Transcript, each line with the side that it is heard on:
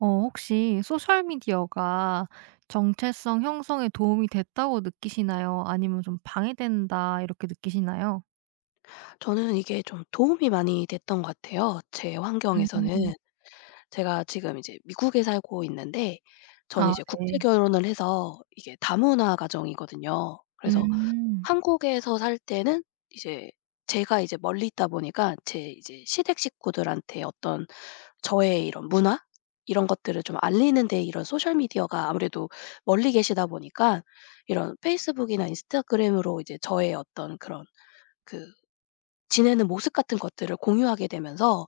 right: 혹시 소셜미디어가 정체성 형성에 도움이 됐다고 느끼시나요? 아니면 좀 방해된다 이렇게 느끼시나요?
left: 저는 이게 좀 도움이 많이 됐던 것 같아요. 제
right: 음.
left: 환경에서는 제가 지금 이제 미국에 살고 있는데, 저는
right: 아
left: 이제 국제
right: 네.
left: 결혼을 해서 이게 다문화 가정이거든요. 그래서
right: 음.
left: 한국에서 살 때는 이제 제가 이제 멀리 있다 보니까 제 이제 시댁 식구들한테 어떤 저의 이런 문화, 이런 것들을 좀 알리는 데 이런 소셜 미디어가, 아무래도 멀리 계시다 보니까 이런 페이스북이나 인스타그램으로 이제 저의 어떤 그런, 그 지내는 모습 같은 것들을 공유하게 되면서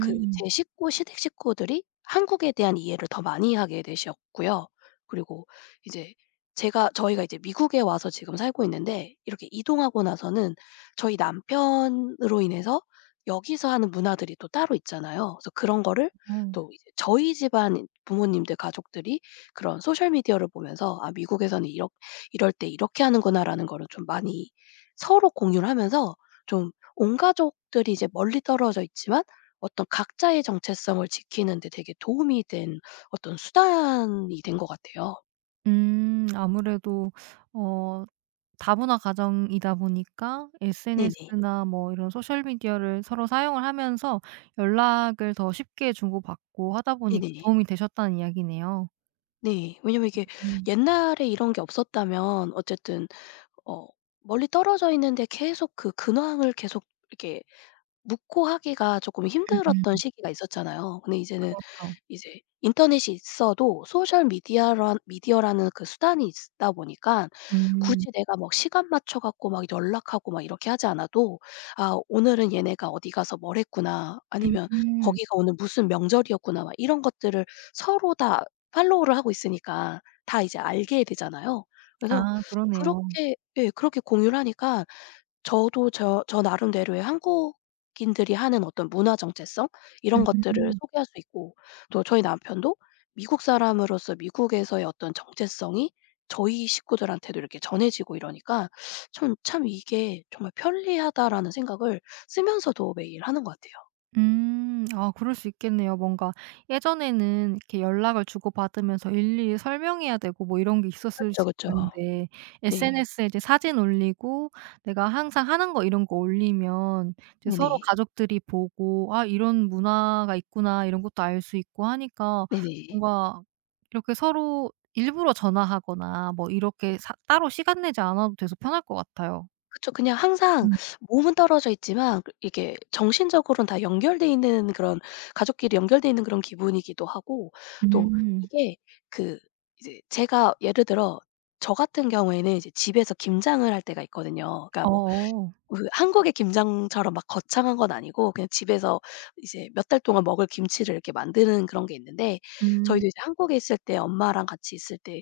left: 그 제 식구 시댁 식구들이 한국에 대한 이해를 더 많이 하게 되셨고요. 그리고 이제 제가 저희가 이제 미국에 와서 지금 살고 있는데, 이렇게 이동하고 나서는 저희 남편으로 인해서 여기서 하는 문화들이 또 따로 있잖아요. 그래서 그런 거를
right: 어.
left: 또 이제 저희 집안 부모님들 가족들이 그런 소셜 미디어를 보면서 '아, 미국에서는 이렇 이럴 때 이렇게 하는구나.'라는 거를 좀 많이 서로 공유를 하면서, 좀 온 가족들이 이제 멀리 떨어져 있지만 어떤 각자의 정체성을 지키는 데 되게 도움이 된, 어떤 수단이 된 것 같아요.
right: 음. 아무래도 어 다문화 가정이다 보니까
left: 네네.
right: SNS나 뭐 이런 소셜미디어를 서로 사용을 하면서 연락을 더 쉽게 주고받고 하다 보니까
left: 네네.
right: 도움이 되셨다는 이야기네요.
left: 네. 왜냐면 이게
right: 음.
left: 옛날에 이런 게 없었다면 어쨌든, 어 멀리 떨어져 있는데 계속 그 근황을 계속 이렇게 묻고 하기가 조금 힘들었던
right: 음음.
left: 시기가 있었잖아요. 근데 이제는
right: 그렇죠.
left: 이제 인터넷이 있어도 소셜 미디어라는 그 수단이 있다 보니까,
right: 음.
left: 굳이 내가 막 시간 맞춰 갖고 막 연락하고 막 이렇게 하지 않아도 '아, 오늘은 얘네가 어디 가서 뭘 했구나.' 아니면
right: 음.
left: '거기가 오늘 무슨 명절이었구나.' 막 이런 것들을 서로 다 팔로우를 하고 있으니까 다 이제 알게 되잖아요. 그래서
right: 아 그러네요.
left: 그렇게, 예, 그렇게 공유를 하니까 저도 나름대로의 한국인들이 하는 어떤 문화 정체성, 이런
right: 음.
left: 것들을
right: 음.
left: 소개할 수 있고, 또 저희 남편도 미국 사람으로서 미국에서의 어떤 정체성이 저희 식구들한테도 이렇게 전해지고 이러니까 참 이게 정말 '편리하다.'라는 생각을 쓰면서도 매일 하는 것 같아요.
right: 음. 아 그럴 수 있겠네요. 뭔가 예전에는 이렇게 연락을 주고받으면서 일일이 설명해야 되고 뭐 이런 게 있었을
left: 그쵸,
right: 수
left: 그쵸.
right: 있는데
left: 네.
right: SNS에 이제 사진 올리고 내가 항상 하는 거 이런 거 올리면 이제 서로
left: 네네.
right: 가족들이 보고 '아 이런 문화가 있구나.' 이런 것도 알 수 있고 하니까
left: 네네.
right: 뭔가 이렇게 서로 일부러 전화하거나 뭐 이렇게 사 따로 시간 내지 않아도 돼서 편할 것 같아요.
left: 그쵸. 그냥 항상
right: 음.
left: 몸은 떨어져 있지만 그 이게 정신적으로는 다 연결돼 있는 그런, 가족끼리 연결돼 있는 그런 기분이기도 하고, 또
right: 음.
left: 이게, 그 이제 제가 예를 들어 저 같은 경우에는 이제 집에서 김장을 할 때가 있거든요. 그러니까 뭐
right: 어어.
left: 그 한국의 김장처럼 막 거창한 건 아니고 그냥 집에서 이제 몇 달 동안 먹을 김치를 이렇게 만드는 그런 게 있는데,
right: 음.
left: 저희도 이제 한국에 있을 때 엄마랑 같이 있을 때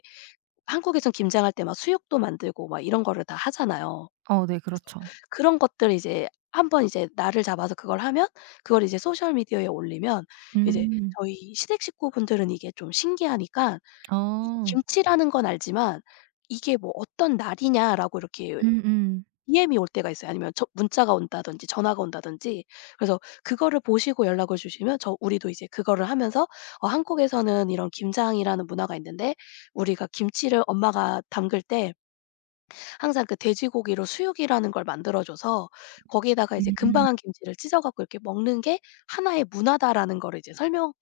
left: 한국에선 김장할 때 막 수육도 만들고 막 이런 거를 다 하잖아요.
right: 어 네
left: 그래서
right: 그렇죠.
left: 그런 것들 이제 한번 이제 날을 잡아서 그걸 하면 그걸 이제 소셜 미디어에 올리면, 이제
right: 음.
left: 저희 시댁 식구분들은 이게 좀 신기하니까 이
right: 어.
left: 김치라는 건 알지만 "이게 뭐 어떤 날이냐?"라고 이렇게
right: 음음.
left: DM이 올 때가 있어요. 아니면 저 문자가 온다든지 전화가 온다든지. 그래서 그거를 보시고 연락을 주시면 저 우리도 이제 그거를 하면서 "어, 한국에서는 이런 김장이라는 문화가 있는데 우리가 김치를 엄마가 담글 때 항상 그 돼지고기로 수육이라는 걸 만들어 줘서 거기에다가 이제
right: 음.
left: 금방한 김치를 찢어 갖고 이렇게 먹는 게 하나의 문화다라는 거를 이제 설명해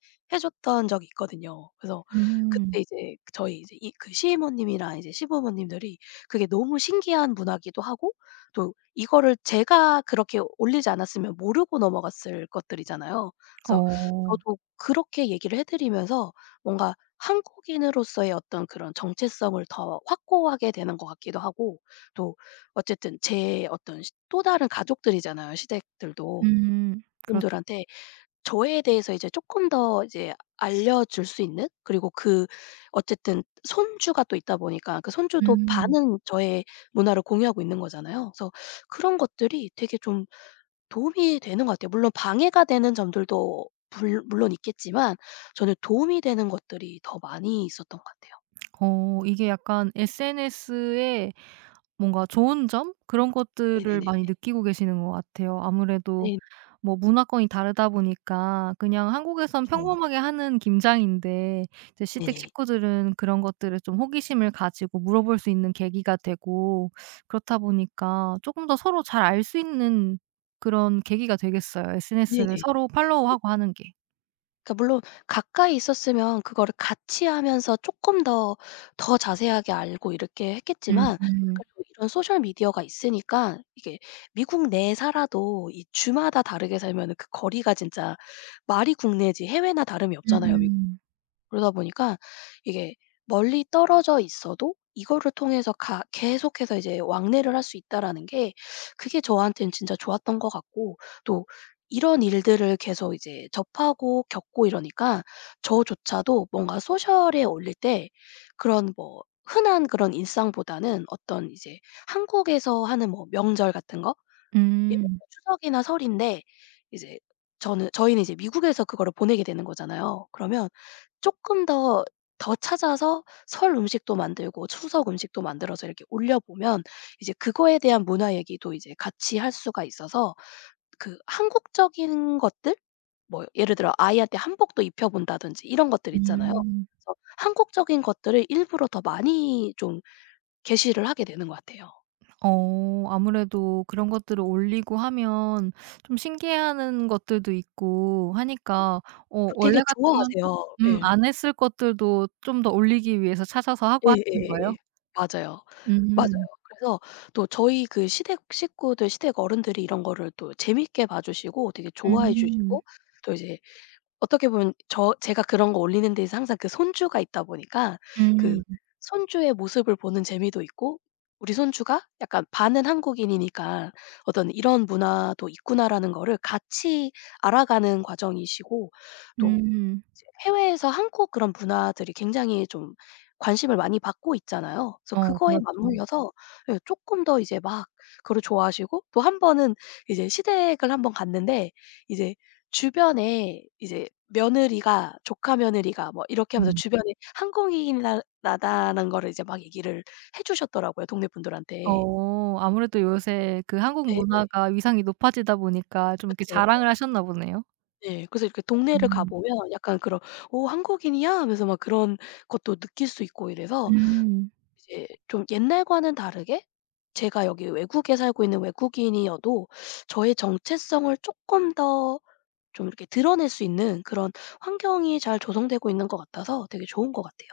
left: 줬던 적이 있거든요. 그래서
right: 음.
left: 그때 이제 저희 이제 이 그시모님이랑 이제 시부모님들이 그게 너무 신기한 문화기도 하고, 또 이거를 제가 그렇게 올리지 않았으면 모르고 넘어갔을 것들이잖아요. 그래서
right: 어.
left: 저도 그렇게 얘기를 해 드리면서 뭔가 한국인으로서의 어떤 그런 정체성을 더 확고하게 되는 것 같기도 하고, 또 어쨌든 제 어떤 시 또 다른 가족들이잖아요, 시댁들도.
right: 음. 그렇죠.
left: 분들한테 저에 대해서 이제 조금 더 이제 알려줄 수 있는, 그리고 그 어쨌든 손주가 또 있다 보니까 그 손주도
right: 음.
left: 반은 저의 문화를 공유하고 있는 거잖아요. 그래서 그런 것들이 되게 좀 도움이 되는 것 같아요. 물론 방해가 되는 점들도 불 물론 있겠지만 저는 도움이 되는 것들이 더 많이 있었던 것 같아요.
right: 어 이게 약간 SNS의 뭔가 좋은 점 그런 것들을
left: 네네네.
right: 많이 느끼고 계시는 것 같아요. 아무래도
left: 네.
right: 뭐 문화권이 다르다 보니까 그냥 한국에선
left: 그
right: 평범하게 하는 김장인데 이제 시댁
left: 네네.
right: 식구들은 그런 것들에 좀 호기심을 가지고 물어볼 수 있는 계기가 되고 그렇다 보니까 조금 더 서로 잘 알 수 있는 그런 계기가 되겠어요, SNS를
left: 네네.
right: 서로 팔로우하고 하는 게.
left: 그러니까 물론 가까이 있었으면 그거를 같이 하면서 쪼끔 더, 더 자세하게 알고 이렇게 했겠지만,
right: 음.
left: 그래도 이런 소셜 미디어가 있으니까 이게 미국 내에 살아도 이 주마다 다르게 살면은 그 거리가 진짜 말이 국내지 해외나 다름이 없잖아요.
right: 음음.
left: 그러다 보니까 이게 멀리 떨어져 있어도 이거를 통해서 가 계속해서 이제 왕래를 할 수 있다라는 게, 그게 저한테는 진짜 좋았던 것 같고, 또 이런 일들을 계속 이제 접하고 겪고 이러니까 저조차도 뭔가 소셜에 올릴 때 그런 뭐 흔한 그런 일상보다는 어떤 이제 한국에서 하는 뭐 명절 같은 거, 예를
right: 음.
left: 들면 추석이나 설인데 이제 저는 저희는 이제 미국에서 그거를 보내게 되는 거잖아요. 그러면 쪼끔 더, 더 찾아서 설 음식도 만들고 추석 음식도 만들어서 이렇게 올려보면 이제 그거에 대한 문화 얘기도 이제 같이 할 수가 있어서 그 한국적인 것들, 뭐 예를 들어 아이한테 한복도 입혀 본다든지 이런 것들 있잖아요.
right: 음.
left: 그래서 한국적인 것들을 일부러 더 많이 좀 게시를 하게 되는 것 같아요.
right: 어 아무래도 그런 것들을 올리고 하면 좀 신기해하는 것들도 있고 하니까 어
left: 그 되게
right: 원래 같으면 조금
left: 좋아하세요. 예.
right: 안 했을 것들도 좀 더 올리기 위해서 찾아서 하고 하시는 거예요?
left: 예예예예. 맞아요. 맞아요.
right: 음.
left: 그래서 또 저희 그 시댁 식구들, 시댁 어른들이 이런 거를 또 재밌게 봐 주시고 되게 좋아해
right: 음.
left: 주시고, 또 이제 어떻게 보면 저 제가 그런 거 올리는 데에서 항상 그 손주가 있다 보니까, 그
right: 음.
left: 손주의 모습을 보는 재미도 있고 우리 손주가 약간 반은 한국인이니까 어떤 '이런 문화도 있구나.'라는 거를 같이 알아가는 과정이시고, 또
right: 음.
left: 이제 해외에서 한국 그런 문화들이 굉장히 좀 관심을 많이 받고 있잖아요. 그래서
right: 어
left: 그거에
right: 그렇죠.
left: 맞물려서 예 쪼끔 더 이제 막 그걸 좋아하시고, 또 한 번은 이제 시댁을 한 번 갔는데 이제 주변에 이제 며느리가 조카 며느리가 뭐 이렇게 하면서
right: 음.
left: 주변에 한국인이다라는 거를 이제 막 얘기를 해 주셨더라고요, 동네 분들한테.
right: 어 아무래도 요새 그 한국
left: 예예.
right: 문화가 위상이 높아지다 보니까 좀 이렇게
left: 그쵸, 그쵸.
right: 자랑을 하셨나 보네요.
left: 예. 그래서 이렇게 동네를 가
right: 음.
left: 보면 약간 그런 "오, 한국인이야?" 하면서 막 그런 것도 느낄 수 있고 이래서,
right: 음.
left: 이제 좀 옛날과는 다르게 제가 여기 외국에 살고 있는 외국인이어도 저의 정체성을 쪼끔 더 좀 이렇게 드러낼 수 있는 그런 환경이 잘 조성되고 있는 것 같아서 되게 좋은 것 같아요.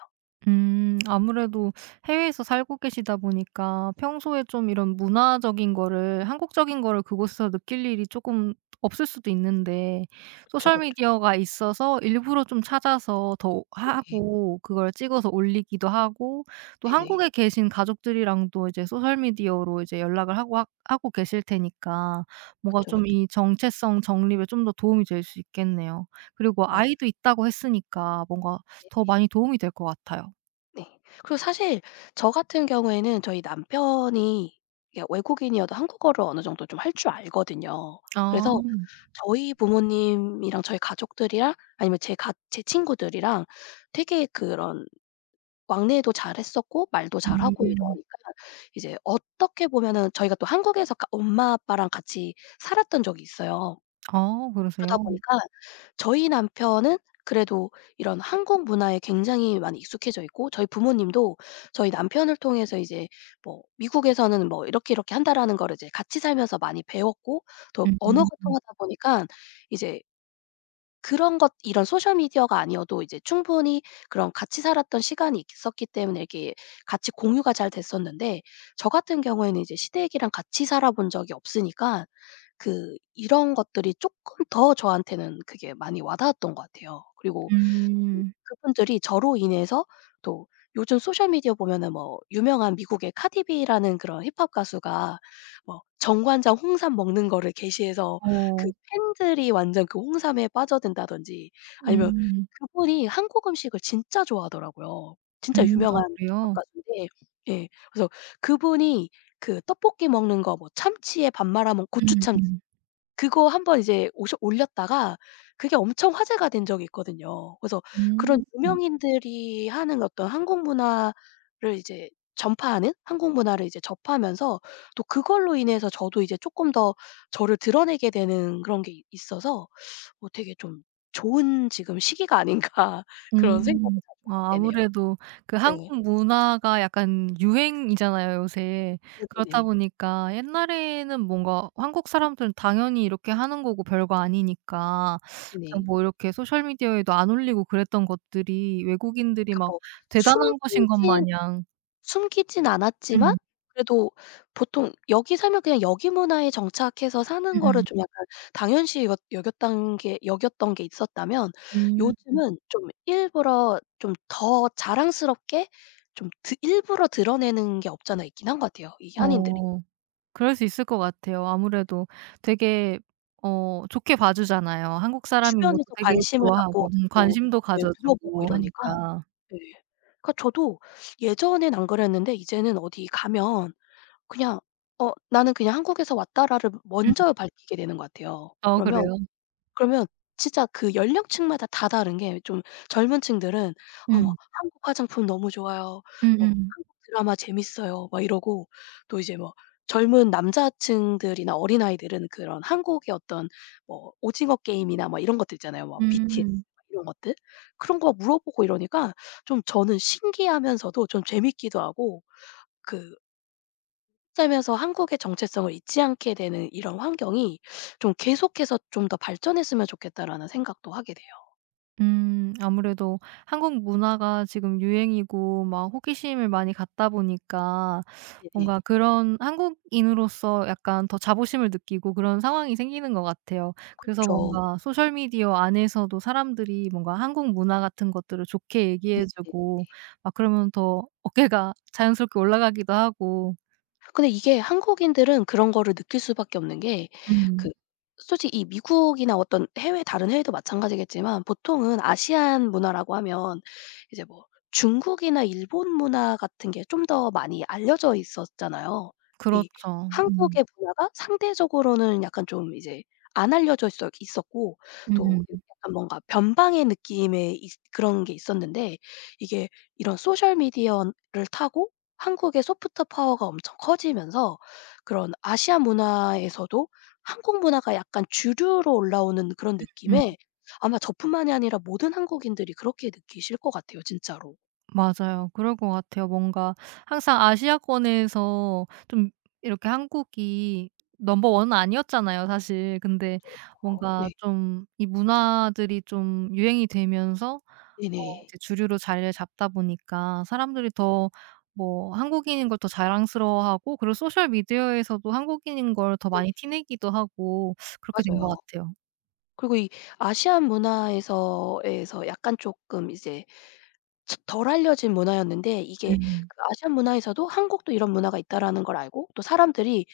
right: 아무래도 해외에서 살고 계시다 보니까 평소에 좀 이런 문화적인 거를 한국적인 거를 그곳에서 느낄 일이 조금 없을 수도 있는데
left: 그쵸,
right: 소셜
left: 그쵸.
right: 미디어가 있어서 일부러 좀 찾아서 더
left: 네.
right: 하고 그걸 찍어서 올리기도 하고 또
left: 네네.
right: 한국에 계신 가족들이랑도 이제 소셜 미디어로 이제 연락을 하고 하 하고 계실 테니까 뭔가
left: 그쵸,
right: 좀
left: 그쵸.
right: 이 정체성 정립에 좀 더 도움이 될 수 있겠네요. 그리고
left: 맞아요.
right: 아이도 있다고 했으니까 뭔가
left: 네네.
right: 더 많이 도움이 될 것 같아요.
left: 네. 그리고 사실 저 같은 경우에는 저희 남편이 이게 외국인이어도 한국어를 어느 정도 좀 할 줄 알거든요.
right: 아
left: 그래서 저희 부모님이랑 저희 가족들이랑 아니면 제가 제 친구들이랑 되게 그런 왕래도 잘했었고 말도 잘하고
right: 음.
left: 이러니까, 이제 어떻게 보면은 저희가 또 한국에서 가 엄마 아빠랑 같이 살았던 적이 있어요.
right: 아
left: 그러다
right: 그러세요?
left: 보니까 저희 남편은 그래도 이런 한국 문화에 굉장히 많이 익숙해져 있고, 저희 부모님도 저희 남편을 통해서 이제 뭐 미국에서는 뭐 이렇게 이렇게 한다라는 거를 이제 같이 살면서 많이 배웠고, 또 언어가
right: 음.
left: 통하다 보니까 이제 그런 것 이런 소셜 미디어가 아니어도 이제 충분히 그런 같이 살았던 시간이 있었기 때문에 이게 같이 공유가 잘 됐었는데, 저 같은 경우에는 이제 시댁이랑 같이 살아본 적이 없으니까 그 이런 것들이 쪼끔 더 저한테는 그게 많이 와 닿았던 것 같아요. 그리고
right: 음.
left: 그분들이 저로 인해서, 또 요즘 소셜 미디어 보면은 뭐 유명한 미국의 카디 비라는 그런 힙합 가수가 뭐 정관장 홍삼 먹는 거를 게시해서 그
right: 어.
left: 팬들이 완전 그 홍삼에 빠져든다든지, 아니면
right: 음.
left: 그분이 한국 음식을 진짜 좋아하더라고요. 진짜
right: 음. 아
left: 유명한 힙합
right: 그래요?
left: 가수인데, 예 그래서 그분이 그 떡볶이 먹는 거 뭐 참치에 밥 말아 먹 고추 참치,
right: 음음.
left: 그거 한번 이제 오셔 올렸다가 그게 엄청 화제가 된 적이 있거든요. 그래서 그런
right: 음.
left: 유명인들이 하는 어떤 한국 문화를 이제 전파하는 한국 문화를 이제 접하면서, 또 그걸로 인해서 저도 이제 쪼끔 더 저를 드러내게 되는 그런 게 있어서 뭐 되게 좀 좋은 지금 시기가 아닌가 그런 생각을
right: 음.
left: 자주 하게
right: 아
left: 되네요.
right: 아무래도 그
left: 예.
right: 한국 문화가 약간 유행이잖아요, 요새. 그렇다
left: 네네네.
right: 보니까 옛날에는 뭔가 한국 사람들은 당연히 이렇게 하는 거고 별거 아니니까 그냥
left: 네네.
right: 뭐 이렇게 소셜 미디어에도 안 올리고 그랬던 것들이 외국인들이
left: 그러니까
right: 막
left: 뭐
right: 대단한 것인 것
left: 숨기진
right: 마냥
left: 숨기진 않았지만,
right: 음.
left: 그래도 보통 여기 살면 그냥 여기 문화에 정착해서 사는 거를
right: 음음.
left: 좀 약간 당연시 여 여겼던 게 여겼던 게 있었다면,
right: 음.
left: 요즘은 좀 일부러 좀 더 자랑스럽게 좀 드 일부러 드러내는 게 없잖아 있긴 한 것 같아요, 이 한인들이.
right: 어. 그럴 수 있을 것 같아요. 아무래도 되게 어 좋게 봐 주잖아요. 한국 사람인 것도
left: 주변에서
right: 되게
left: 관심을 갖고
right: 좋아하고
left: 자꾸
right: 관심도
left: 예
right: 가져
left: 물어보고
right: 주고
left: 이러니까.
right: 하니까.
left: 예. 그러니까 저도 예전엔 안 그랬는데 이제는 어디 가면 그냥 어 '나는 그냥 한국에서 왔다.'라를
right: 음.
left: 먼저 밝히게 되는 것 같아요.
right: 어
left: 그러면,
right: 그래요?
left: 그러면 진짜 그 연령층마다 다 다른 게 좀, 젊은 층들은 어 뭐
right: 음.
left: "한국 화장품 너무 좋아요.", 뭐
right: 음음.
left: "한국 드라마 재밌어요." 막 이러고, 또 이제 뭐 젊은 남자층들이나 어린아이들은 그런 한국의 어떤 뭐 오징어 게임이나 막 이런 것들 있잖아요.
right: 음.
left: 뭐 BTS
right: 음.
left: 막 이런 것들. 그런 거 물어보고 이러니까 좀 저는 신기하면서도 좀 재밌기도 하고, 그 살면서 한국의 정체성을 잊지 않게 되는 이런 환경이 좀 계속해서 좀 더 발전했으면 좋겠다라는 생각도 하게 돼요.
right: 아무래도 한국 문화가 지금 유행이고 막 호기심을 많이 갖다 보니까 뭔가
left: 네네.
right: 그런 한국인으로서 약간 더 자부심을 느끼고 그런 상황이 생기는 것 같아요. 그래서
left: 그쵸.
right: 뭔가 소셜 미디어 안에서도 사람들이 뭔가 한국 문화 같은 것들을 좋게 얘기해 주고 막 그러면 더 어깨가 자연스럽게 올라가기도 하고.
left: 근데 이게 한국인들은 그런 거를 느낄 수밖에 없는 게, 그
right: 음.
left: 솔직히 이 미국이나 어떤 해외 다른 해외도 마찬가지겠지만 보통은 아시안 문화라고 하면 이제 뭐 중국이나 일본 문화 같은 게 좀 더 많이 알려져 있었잖아요. 이
right: 그렇죠. 음.
left: 한국의 문화가 상대적으로는 약간 좀 이제 안 알려져 있었 있었고, 또
right: 음음.
left: 약간 뭔가 변방의 느낌의 있 그런 게 있었는데, 이게 이런 소셜 미디어를 타고 한국의 소프트 파워가 엄청 커지면서 그런 아시아 문화에서도 한국 문화가 약간 주류로 올라오는 그런
right: 음.
left: 느낌에, 아마 저뿐만이 아니라 모든 한국인들이 그렇게 느끼실 것 같아요 진짜로.
right: 맞아요. 그럴 것 같아요. 뭔가 항상 아시아권에서 좀 이렇게 한국이 넘버 원은 아니었잖아요 사실. 근데
left: 그쵸, 그쵸.
right: 뭔가
left: 네.
right: 좀 이 문화들이 좀 유행이 되면서 어
left: 네네.
right: 이제 주류로 자리를 잡다 보니까 사람들이 더 뭐 한국인인 걸 더 자랑스러워하고 그리고 소셜 미디어에서도 한국인인 걸 더
left: 네.
right: 많이 티내기도 하고 그렇게 된 것
left: 맞아요.
right: 같아요.
left: 그리고 이 아시안 문화에서 에서 약간 쪼끔 이제 츠 덜 알려진 문화였는데, 이게
right: 음.
left: 그 아시안 문화에서도 '한국도 이런 문화가 있다.'라는 걸 알고, 또 사람들이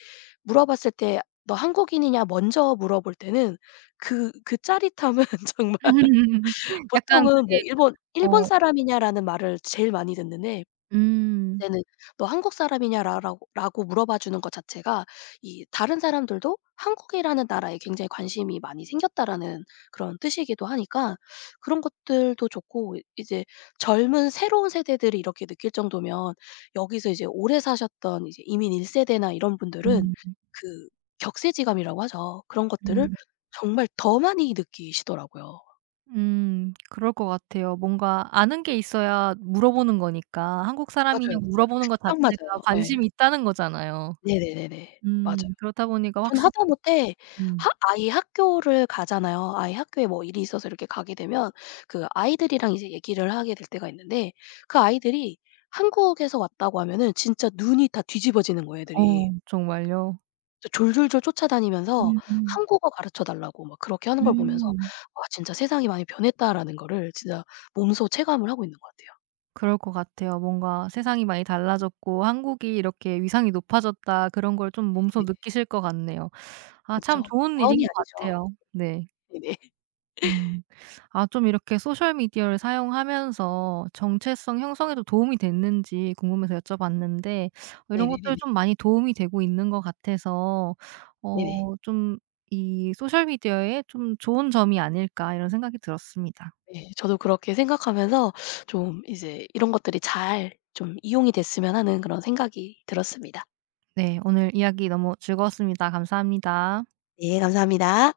left: 물어봤을 때 "너 한국인이냐?" 먼저 물어볼 때는 그 그 짜릿함은 정말,
right: 약간
left: 보통은 뭐
right: 그게
left: "일본
right: 어
left: 사람이냐?"라는 말을 제일 많이 듣는데,
right: 음.
left: 이제는 "너 한국 사람이냐라고 라고 물어봐 주는 것 자체가 이 다른 사람들도 한국이라는 나라에 굉장히 관심이 많이 생겼다라는 그런 뜻이기도 하니까 그런 것들도 좋고, 이제 젊은 새로운 세대들이 이렇게 느낄 정도면 여기서 이제 오래 사셨던 이제 이민 1 세대나 이런 분들은
right: 음.
left: 그 격세지감이라고 하죠. 그런 것들을
right: 음.
left: 정말 더 많이 느끼시더라고요.
right: 음. 그럴 것 같아요. 뭔가 아는 게 있어야 물어보는 거니까 한국
left: 맞아요,
right: 사람이냐고
left: 맞아요.
right: 물어보는
left: 그게
right: 것
left: 딱
right: 자체가
left: 맞아요. 예.
right: 관심이 있다는 거잖아요.
left: 네네네네. 맞아요.
right: 음. 그렇다 보니까
left: 전
right: 확실히
left: 하다못해
right: 음.
left: 하 아이 학교를 가잖아요. 아이 학교에 뭐 일이 있어서 이렇게 가게 되면 그 아이들이랑 이제 얘기를 하게 될 때가 있는데, 그 아이들이 한국에서 왔다고 하면은 진짜 눈이 다 뒤집어지는 거예요
right: 어
left: 애들이.
right: 정말요?
left: 저 졸졸졸 쫓아다니면서
right: 음음. 음.
left: 한국어 가르쳐 달라고 막 그렇게 하는 걸 보면서
right: 음.
left: '와, 진짜 세상이 많이 변했다.'라는 거를 진짜 몸소 체감을 하고 있는 것 같아요.
right: 그럴 것 같아요. 뭔가 세상이 많이 달라졌고 한국이 이렇게 위상이 높아졌다 그런 걸 좀 몸소
left: 네네.
right: 느끼실 것 같네요. 아 참
left: 그쵸.
right: 좋은 일인
left: 과언이
right: 것
left: 아니죠.
right: 같아요. 네.
left: 네네.
right: 음. 아 좀 이렇게 소셜 미디어를 사용하면서 정체성 형성에도 도움이 됐는지 궁금해서 여쭤봤는데 어 이런 것들
left: 네네네네.
right: 좀 많이 도움이 되고 있는 것 같아서
left: 네네.
right: 어 좀 이 '소셜 미디어의 좀 좋은 점이 아닐까.' 이런 생각이 들었습니다.
left: 네. 저도 그렇게 생각하면서 좀 이제 이런 것들이 잘 좀 이용이 됐으면 하는 그런 생각이 들었습니다.
right: 네. 오늘 이야기 너무 즐거웠습니다. 감사합니다.
left: 네, 감사합니다.